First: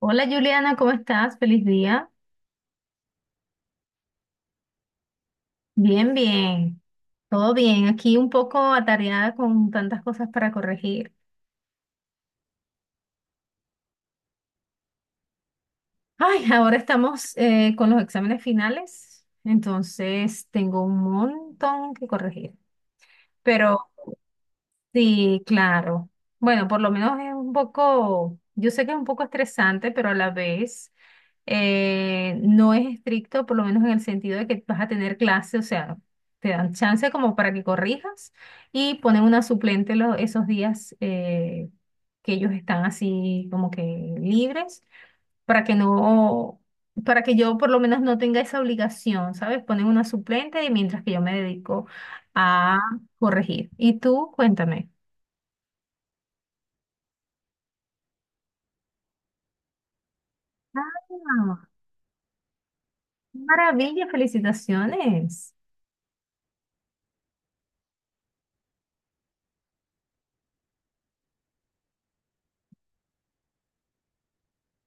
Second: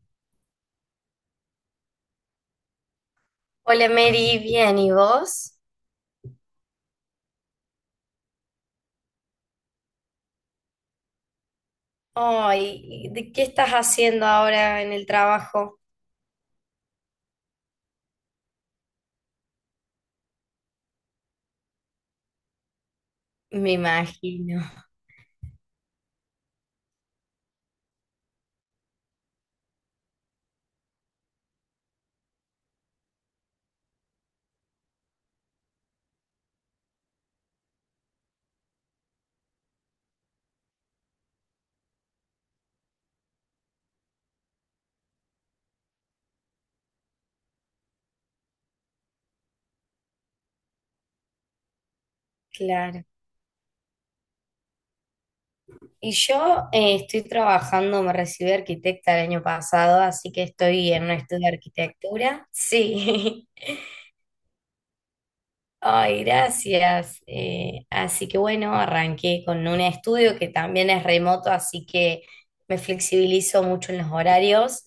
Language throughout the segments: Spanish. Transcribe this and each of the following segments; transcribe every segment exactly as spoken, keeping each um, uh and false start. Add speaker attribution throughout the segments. Speaker 1: Hola Juliana, ¿cómo estás? Feliz día.
Speaker 2: Hola Mary, bien, ¿y vos?
Speaker 1: Bien, bien. Todo bien. Aquí un poco atareada con tantas cosas para corregir.
Speaker 2: Ay, ¿de qué estás haciendo ahora en el trabajo?
Speaker 1: Ay, ahora estamos eh, con los exámenes finales, entonces tengo un montón que corregir.
Speaker 2: Me
Speaker 1: Pero
Speaker 2: imagino,
Speaker 1: sí, claro. Bueno, por lo menos es un poco, yo sé que es un poco estresante, pero a la vez eh, no es estricto, por lo menos en el sentido de que vas a tener clase, o sea, te dan chance como para que corrijas y ponen una suplente lo- esos días eh, que ellos están así como que libres, para que no, para que yo por lo menos no tenga esa obligación, ¿sabes? Ponen una suplente y mientras que yo me dedico a
Speaker 2: claro.
Speaker 1: corregir. Y tú, cuéntame.
Speaker 2: Y yo eh, estoy trabajando, me recibí de arquitecta el año pasado, así que
Speaker 1: Ah,
Speaker 2: estoy en un
Speaker 1: ¡qué
Speaker 2: estudio de arquitectura. Sí,
Speaker 1: ¡Maravilla! Felicitaciones.
Speaker 2: Ay, gracias. Eh, así que bueno, arranqué con un estudio que también es remoto, así que me flexibilizo mucho en los horarios.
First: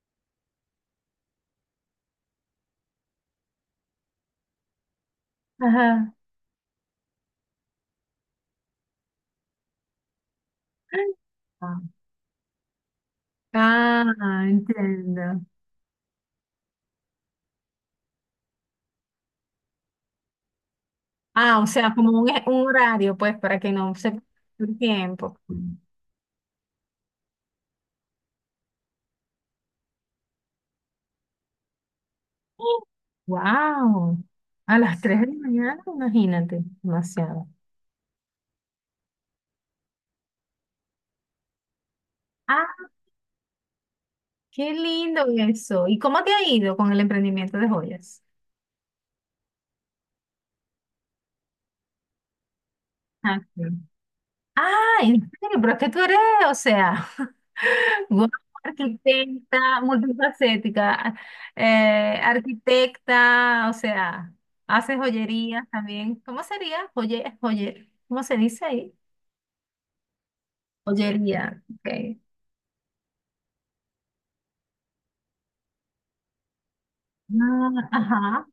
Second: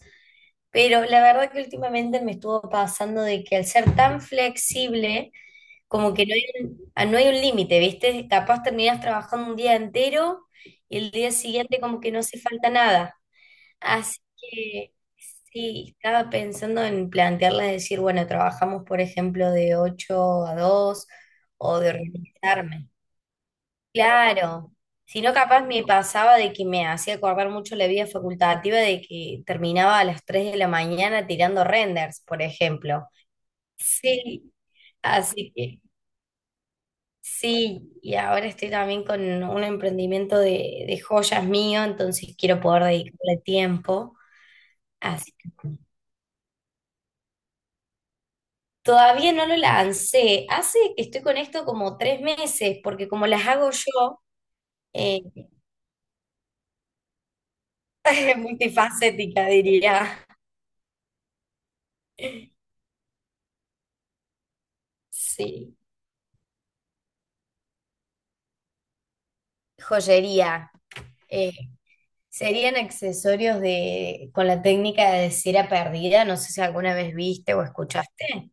Speaker 2: Pero la verdad que últimamente me estuvo pasando de que al ser tan flexible, como
Speaker 1: Ajá.
Speaker 2: que no hay un, ah, no hay un límite, ¿viste? Capaz terminas trabajando un día entero y el día siguiente como que no hace falta nada. Así
Speaker 1: Ah,
Speaker 2: que
Speaker 1: entiendo.
Speaker 2: sí, estaba pensando en plantearle decir, bueno, trabajamos por ejemplo de ocho a dos
Speaker 1: Ah, o
Speaker 2: o de
Speaker 1: sea, como un, e, un
Speaker 2: organizarme.
Speaker 1: horario, pues, para que no se pierda
Speaker 2: Claro,
Speaker 1: el
Speaker 2: si no
Speaker 1: tiempo.
Speaker 2: capaz me pasaba de que me hacía acordar mucho la vida facultativa de que terminaba a las tres de la mañana tirando renders, por ejemplo.
Speaker 1: Wow.
Speaker 2: Sí,
Speaker 1: A las tres de la
Speaker 2: así
Speaker 1: mañana,
Speaker 2: que
Speaker 1: imagínate, demasiado.
Speaker 2: sí, y ahora estoy también con un emprendimiento de, de joyas mío, entonces quiero
Speaker 1: Ah,
Speaker 2: poder dedicarle tiempo.
Speaker 1: qué lindo
Speaker 2: Así que.
Speaker 1: eso. ¿Y cómo te ha ido con el emprendimiento de joyas?
Speaker 2: Todavía no lo lancé. Hace que estoy con esto como tres meses, porque como
Speaker 1: Ah,
Speaker 2: las
Speaker 1: sí.
Speaker 2: hago yo,
Speaker 1: Ah,
Speaker 2: eh,
Speaker 1: en serio, pero es que tú eres, o sea, guau,
Speaker 2: multifacética
Speaker 1: arquitecta,
Speaker 2: diría.
Speaker 1: multifacética, eh, arquitecta, o sea, haces joyerías
Speaker 2: Sí.
Speaker 1: también. ¿Cómo sería? Joye, joye, ¿cómo se dice ahí?
Speaker 2: Joyería. Eh,
Speaker 1: Joyería, ok.
Speaker 2: Serían accesorios de, con la técnica de cera perdida. No sé si alguna vez viste o
Speaker 1: Ah, ajá.
Speaker 2: escuchaste.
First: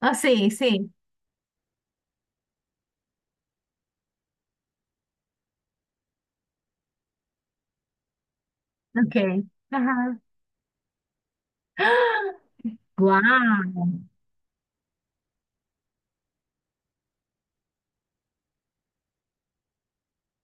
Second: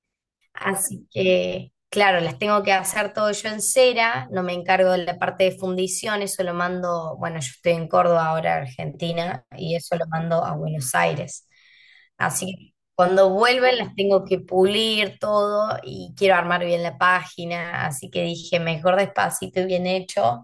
Speaker 1: Ah, sí, sí,
Speaker 2: Así que, claro, las tengo que hacer todo yo en cera, no me encargo de la parte de fundición, eso lo mando, bueno, yo estoy en Córdoba ahora,
Speaker 1: ok.
Speaker 2: Argentina, y eso lo
Speaker 1: Ajá.
Speaker 2: mando a Buenos Aires.
Speaker 1: ¡Ah!
Speaker 2: Así que cuando vuelven
Speaker 1: ¡Guau!
Speaker 2: las tengo que pulir todo y quiero armar bien la página, así que dije, mejor despacito y bien hecho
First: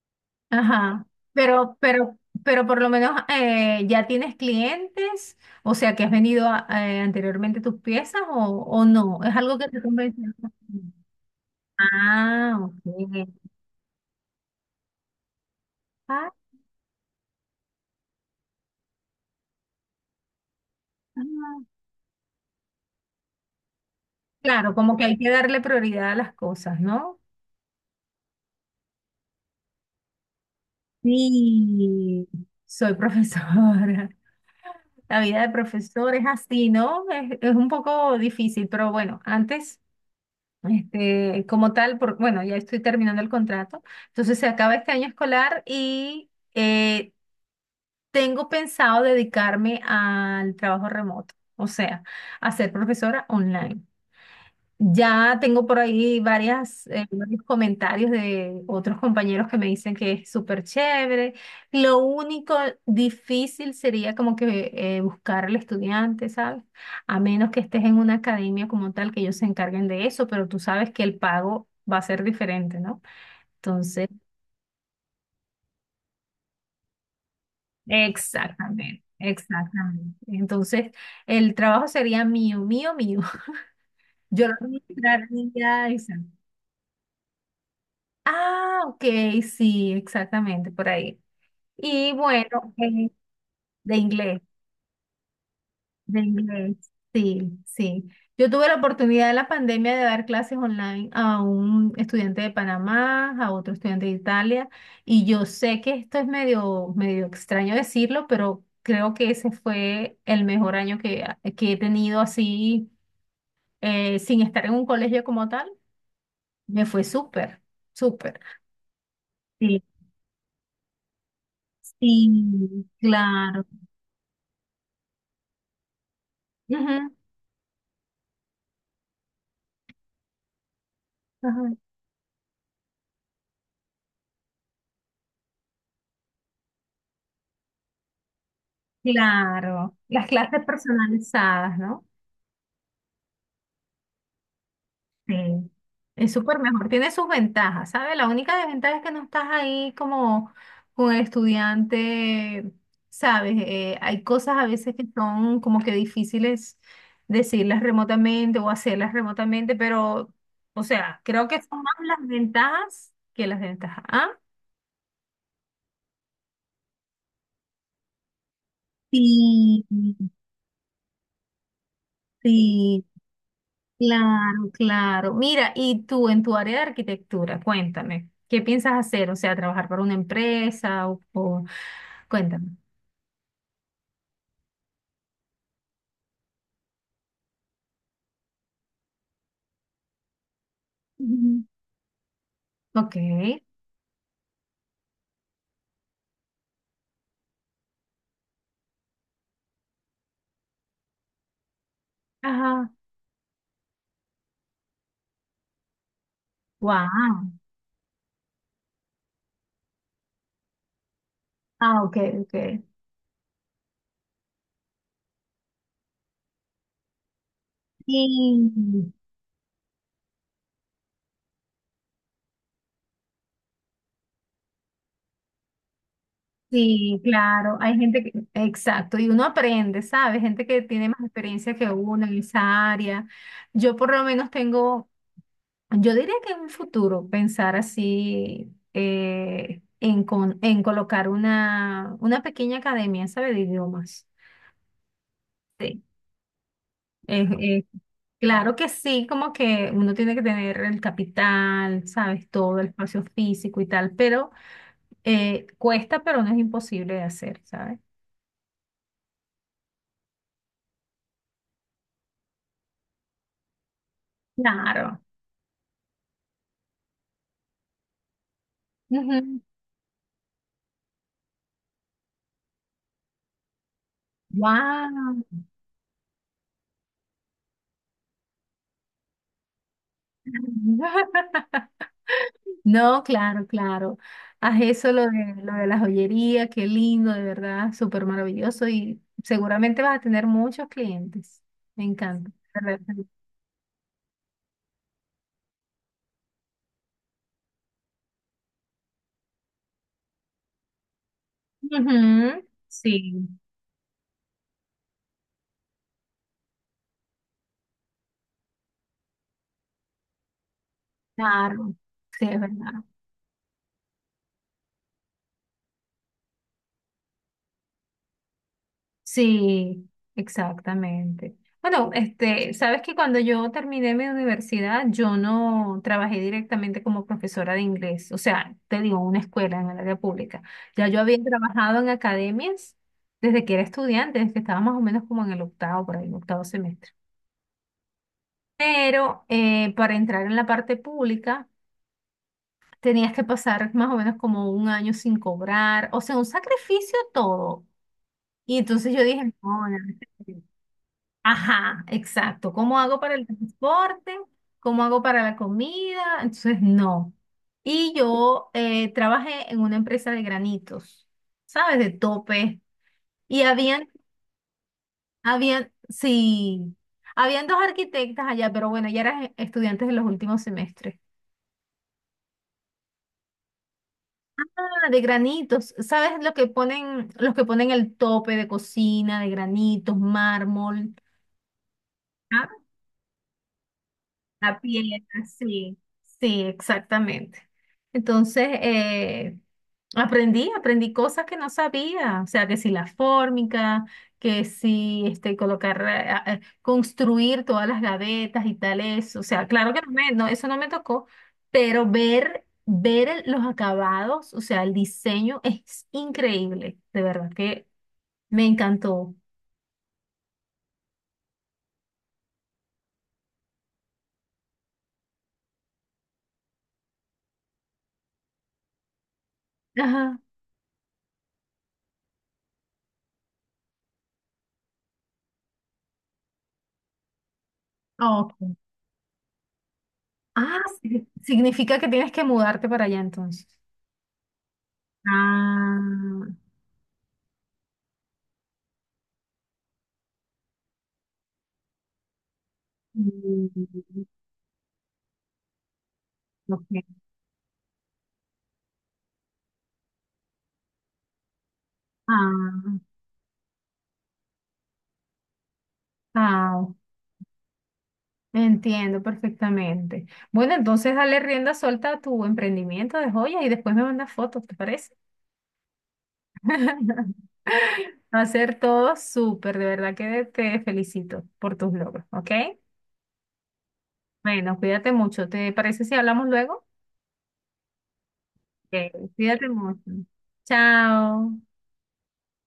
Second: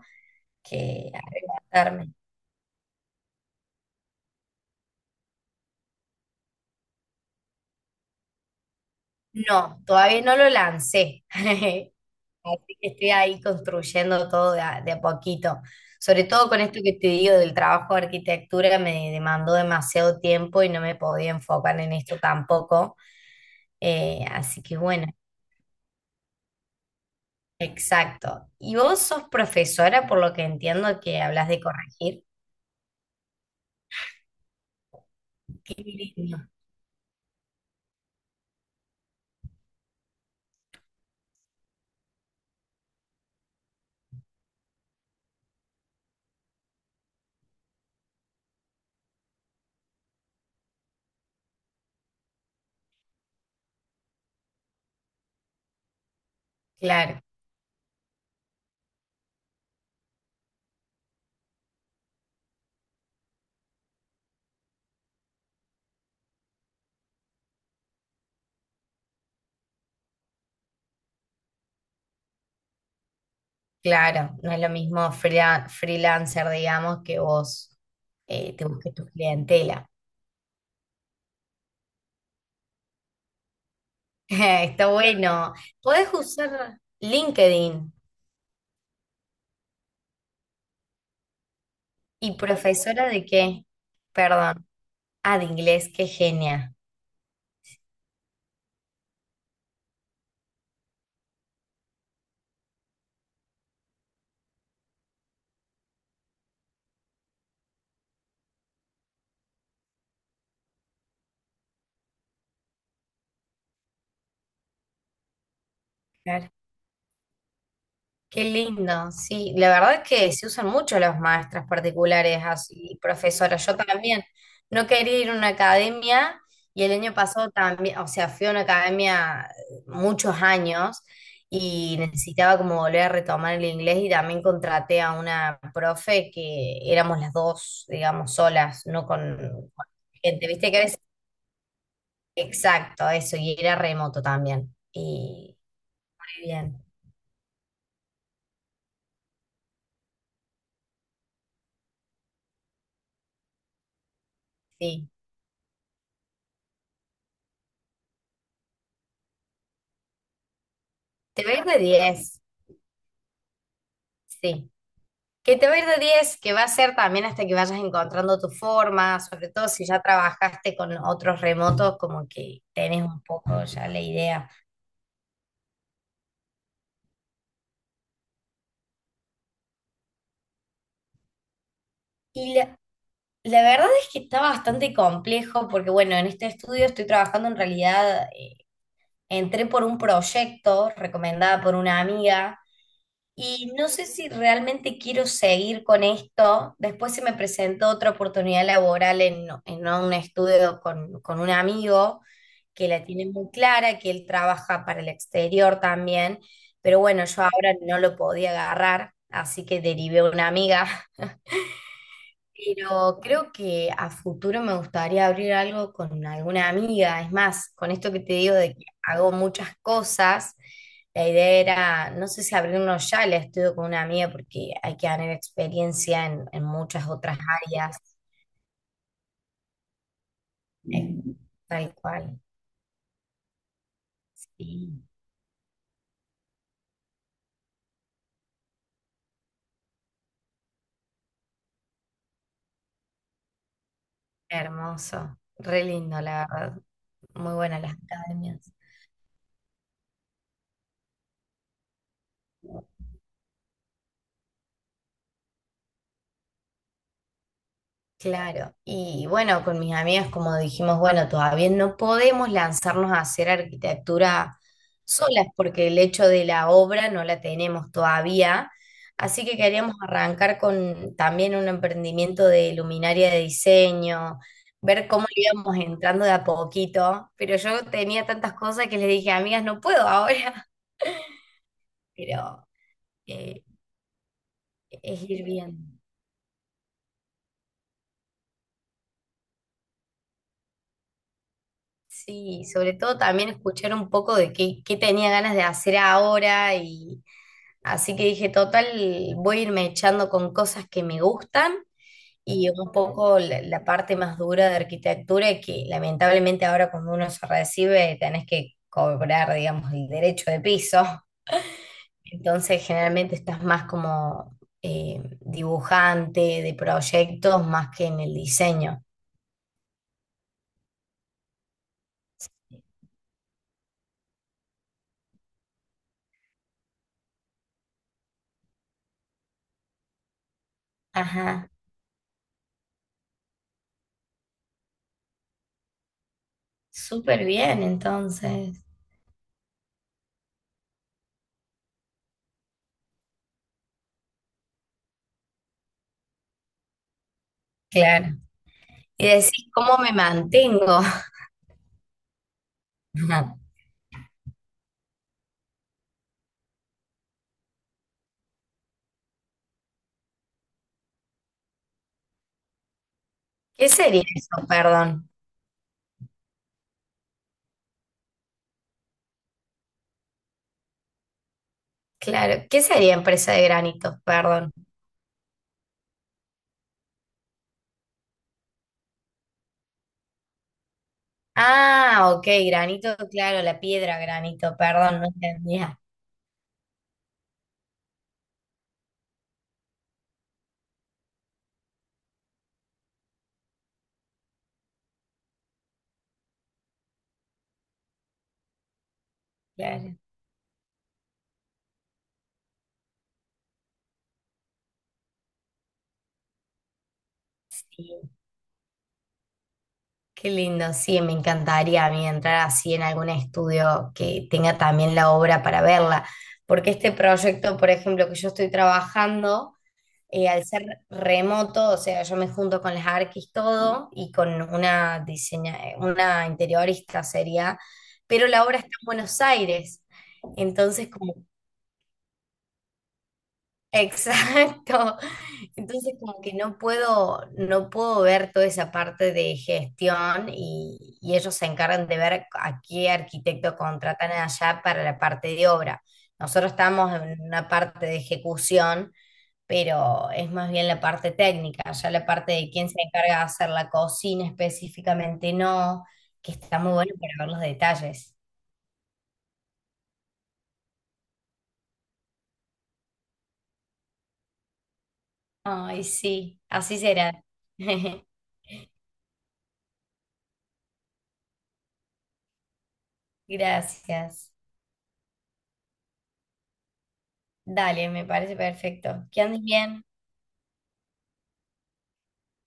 Speaker 1: Ajá,
Speaker 2: que
Speaker 1: pero,
Speaker 2: arrebatarme.
Speaker 1: pero, pero por lo menos eh, ya tienes clientes, o sea, que has vendido a- eh, anteriormente tus piezas o, o no, es algo que
Speaker 2: No,
Speaker 1: te convence.
Speaker 2: todavía no lo lancé. Así
Speaker 1: Ah,
Speaker 2: que estoy
Speaker 1: ok.
Speaker 2: ahí construyendo todo de a, de a poquito. Sobre
Speaker 1: Ah,
Speaker 2: todo con esto que te digo del trabajo de arquitectura, me demandó demasiado tiempo y no me podía
Speaker 1: ah,
Speaker 2: enfocar en esto tampoco. Eh, así
Speaker 1: claro,
Speaker 2: que
Speaker 1: como que
Speaker 2: bueno,
Speaker 1: hay que darle prioridad a las cosas, ¿no?
Speaker 2: exacto. Y vos sos profesora, por lo que entiendo que hablas de corregir.
Speaker 1: Sí, soy profesora. La vida de
Speaker 2: Qué
Speaker 1: profesor es
Speaker 2: lindo.
Speaker 1: así, ¿no? Es, es un poco difícil, pero bueno, antes. Este, como tal, por, bueno, ya estoy terminando el contrato. Entonces se acaba este año escolar y eh, tengo pensado dedicarme al trabajo remoto, o sea, a ser profesora online. Ya tengo por ahí varias, eh,
Speaker 2: Claro,
Speaker 1: varios comentarios de otros compañeros que me dicen que es súper chévere. Lo único difícil sería como que eh, buscar al estudiante, ¿sabes? A menos que estés en una academia como tal que ellos se encarguen de eso, pero tú sabes que el pago va a ser diferente, ¿no? Entonces,
Speaker 2: claro. No es lo mismo freela- freelancer, digamos, que vos eh, te busques
Speaker 1: exactamente,
Speaker 2: tu clientela.
Speaker 1: exactamente. Entonces, el trabajo sería mío, mío, mío. Yo lo
Speaker 2: Está bueno.
Speaker 1: administraría,
Speaker 2: Podés
Speaker 1: exacto.
Speaker 2: usar LinkedIn.
Speaker 1: Ah, ok, sí, exactamente, por ahí. Y
Speaker 2: ¿Y
Speaker 1: bueno,
Speaker 2: profesora
Speaker 1: eh,
Speaker 2: de qué?
Speaker 1: de inglés,
Speaker 2: Perdón. Ah, de inglés, qué
Speaker 1: de
Speaker 2: genia.
Speaker 1: inglés, sí, sí. Yo tuve la oportunidad en la pandemia de dar clases online a un estudiante de Panamá, a otro estudiante de Italia, y yo sé que esto es medio, medio extraño decirlo, pero creo que ese fue el mejor año que, que he tenido así, eh, sin estar en un colegio como tal.
Speaker 2: Claro.
Speaker 1: Me fue súper, súper.
Speaker 2: Qué lindo, sí. La
Speaker 1: Sí,
Speaker 2: verdad que se usan mucho los maestras particulares
Speaker 1: sí,
Speaker 2: así,
Speaker 1: claro.
Speaker 2: profesoras. Yo también no quería ir a una academia y el
Speaker 1: Ujú,
Speaker 2: año pasado también, o sea, fui a una academia muchos años
Speaker 1: ajá.
Speaker 2: y necesitaba como volver a retomar el inglés y también contraté a una profe que éramos las dos, digamos, solas, no con, con
Speaker 1: Claro, las
Speaker 2: gente.
Speaker 1: clases
Speaker 2: Viste que a veces
Speaker 1: personalizadas, ¿no?
Speaker 2: exacto, eso, y era remoto también.
Speaker 1: Sí,
Speaker 2: Y
Speaker 1: es
Speaker 2: muy
Speaker 1: súper
Speaker 2: bien,
Speaker 1: mejor. Tiene sus ventajas, ¿sabes? La única desventaja es que no estás ahí como con el estudiante, ¿sabes? Eh, hay cosas a veces que
Speaker 2: sí.
Speaker 1: son como que difíciles decirlas remotamente o hacerlas remotamente, pero, o sea,
Speaker 2: Te
Speaker 1: creo
Speaker 2: va a
Speaker 1: que
Speaker 2: ir de
Speaker 1: son más
Speaker 2: diez,
Speaker 1: las ventajas que las desventajas. Ah,
Speaker 2: sí. Que te va a ir de diez, que va a ser también hasta que vayas encontrando tu forma, sobre todo
Speaker 1: sí,
Speaker 2: si ya trabajaste con otros remotos, como que tenés
Speaker 1: sí.
Speaker 2: un poco ya la idea.
Speaker 1: Claro, claro. Mira, y tú en tu área de arquitectura, cuéntame, ¿qué piensas hacer? O sea, trabajar para una empresa o, o-
Speaker 2: Y
Speaker 1: cuéntame.
Speaker 2: la, la verdad es que está bastante complejo, porque bueno, en este estudio estoy trabajando en realidad, eh, entré por un proyecto recomendada
Speaker 1: Ujú.
Speaker 2: por una amiga.
Speaker 1: Ok.
Speaker 2: Y no sé si realmente quiero seguir con esto. Después se me presentó otra oportunidad laboral en, en un estudio con, con un amigo que
Speaker 1: Ajá.
Speaker 2: la tiene muy clara, que él trabaja para el exterior también, pero bueno, yo
Speaker 1: Wow.
Speaker 2: ahora no lo podía agarrar, así que derivé a una amiga,
Speaker 1: Ah, ok, ok.
Speaker 2: pero creo que a futuro me gustaría abrir algo con alguna amiga. Es más, con esto que te digo de que
Speaker 1: Sí,
Speaker 2: hago muchas cosas, la idea era, no sé si abrirlo ya, la estudio con una amiga porque hay que ganar experiencia en, en muchas
Speaker 1: sí,
Speaker 2: otras
Speaker 1: claro. Hay
Speaker 2: áreas.
Speaker 1: gente que, exacto, y uno aprende, ¿sabes? Gente que tiene más
Speaker 2: eh,
Speaker 1: experiencia que
Speaker 2: Tal
Speaker 1: uno en
Speaker 2: cual.
Speaker 1: esa área. Yo por lo menos
Speaker 2: Sí.
Speaker 1: tengo. Yo diría que en un futuro pensar así eh, en, con- en colocar una, una pequeña academia, ¿sabe? De idiomas.
Speaker 2: Hermoso. Re
Speaker 1: Sí.
Speaker 2: lindo, la verdad.
Speaker 1: Es-
Speaker 2: Muy buenas
Speaker 1: es-
Speaker 2: las academias.
Speaker 1: claro que sí, como que uno tiene que tener el capital, ¿sabes? Todo el espacio físico y tal, pero eh, cuesta, pero no es imposible de hacer, ¿sabes?
Speaker 2: Claro, y bueno, con mis amigas como dijimos, bueno, todavía no podemos lanzarnos a hacer arquitectura
Speaker 1: Claro.
Speaker 2: solas porque el hecho de la obra no la tenemos todavía, así que queríamos arrancar con también un emprendimiento de luminaria de diseño, ver cómo
Speaker 1: Wow.
Speaker 2: le íbamos entrando de a poquito, pero yo tenía tantas cosas que les dije, amigas, no puedo ahora, pero
Speaker 1: No,
Speaker 2: eh,
Speaker 1: claro, claro. Haz eso
Speaker 2: es
Speaker 1: lo
Speaker 2: ir
Speaker 1: de, lo de
Speaker 2: viendo.
Speaker 1: la joyería, qué lindo, de verdad, súper maravilloso y seguramente vas a tener muchos clientes. Me encanta.
Speaker 2: Sí,
Speaker 1: De
Speaker 2: sobre
Speaker 1: verdad.
Speaker 2: todo también escuchar un poco de qué, qué tenía ganas de hacer ahora y así que dije, total, voy a irme echando con cosas que me gustan
Speaker 1: Ujú,
Speaker 2: y un
Speaker 1: sí,
Speaker 2: poco la, la parte más dura de arquitectura que lamentablemente ahora cuando uno se recibe tenés que cobrar, digamos, el derecho de piso.
Speaker 1: claro, sí, es
Speaker 2: Entonces
Speaker 1: verdad.
Speaker 2: generalmente estás más como eh, dibujante de proyectos más que en el diseño.
Speaker 1: Sí, exactamente. Bueno, este, sabes que cuando yo terminé mi universidad, yo no trabajé directamente como profesora de inglés, o sea, te digo, una escuela en el área pública. Ya yo había
Speaker 2: Ajá,
Speaker 1: trabajado en academias desde que era estudiante, desde que estaba más o menos como en el octavo, por ahí, el octavo semestre.
Speaker 2: súper bien entonces.
Speaker 1: Pero eh, para entrar en la parte pública tenías que pasar más o menos como un año sin cobrar, o sea, un sacrificio todo.
Speaker 2: Claro.
Speaker 1: Y entonces yo
Speaker 2: Y
Speaker 1: dije,
Speaker 2: decís,
Speaker 1: no, no.
Speaker 2: ¿cómo me mantengo?
Speaker 1: Ajá, exacto. ¿Cómo hago para el transporte? ¿Cómo hago para la comida? Entonces, no. Y yo eh, trabajé en una empresa de granitos, ¿sabes? De tope. Y
Speaker 2: ¿Qué
Speaker 1: habían,
Speaker 2: sería eso? Perdón.
Speaker 1: habían, sí, habían dos arquitectas allá, pero bueno, ya eran estudiantes de los últimos semestres.
Speaker 2: Claro. ¿Qué sería empresa de granitos? Perdón.
Speaker 1: Ah, de granitos, ¿sabes lo que ponen, los que ponen el tope de cocina, de granitos, mármol?
Speaker 2: Ah, ok, granito, claro, la piedra granito,
Speaker 1: La
Speaker 2: perdón,
Speaker 1: piel,
Speaker 2: no
Speaker 1: sí,
Speaker 2: entendía.
Speaker 1: sí, exactamente. Entonces, eh, aprendí, aprendí cosas que no sabía, o sea, que si la fórmica, que si este, colocar, eh, a- eh, construir todas las gavetas y tales, o sea, claro que no
Speaker 2: Claro,
Speaker 1: me, no, eso no me tocó, pero ver, ver el- los acabados, o sea, el diseño es increíble, de verdad que
Speaker 2: sí.
Speaker 1: me encantó.
Speaker 2: Qué lindo, sí, me encantaría a mí entrar así en algún estudio que tenga también la obra para verla. Porque este proyecto, por ejemplo, que yo estoy trabajando.
Speaker 1: Ajá.
Speaker 2: Eh, al ser remoto, o sea, yo me junto con las arquis todo y con una diseña, una interiorista sería,
Speaker 1: Ah,
Speaker 2: pero la
Speaker 1: ok.
Speaker 2: obra está en Buenos Aires.
Speaker 1: Ah,
Speaker 2: Entonces,
Speaker 1: sí,
Speaker 2: como
Speaker 1: significa que tienes que mudarte para allá entonces.
Speaker 2: exacto.
Speaker 1: Ah,
Speaker 2: Entonces como que
Speaker 1: mm,
Speaker 2: no puedo, no puedo ver toda esa parte de gestión y, y ellos se encargan de ver a qué arquitecto contratan allá para la parte de obra. Nosotros estamos
Speaker 1: ok.
Speaker 2: en una parte de ejecución, pero es más bien la parte técnica, ya la parte de
Speaker 1: Ah,
Speaker 2: quién se encarga de hacer la cocina específicamente no, que está
Speaker 1: ah,
Speaker 2: muy bueno para ver los detalles.
Speaker 1: entiendo perfectamente. Bueno, entonces dale rienda suelta a tu emprendimiento de joyas y después me mandas fotos, ¿te parece?
Speaker 2: Ay, sí, así será.
Speaker 1: Va a ser todo súper, de verdad que te felicito por tus logros, ¿ok?
Speaker 2: Gracias.
Speaker 1: Bueno, cuídate mucho. ¿Te parece si hablamos luego?
Speaker 2: Dale, me parece perfecto.
Speaker 1: Ok,
Speaker 2: Que andes
Speaker 1: cuídate
Speaker 2: bien.
Speaker 1: mucho. Chao.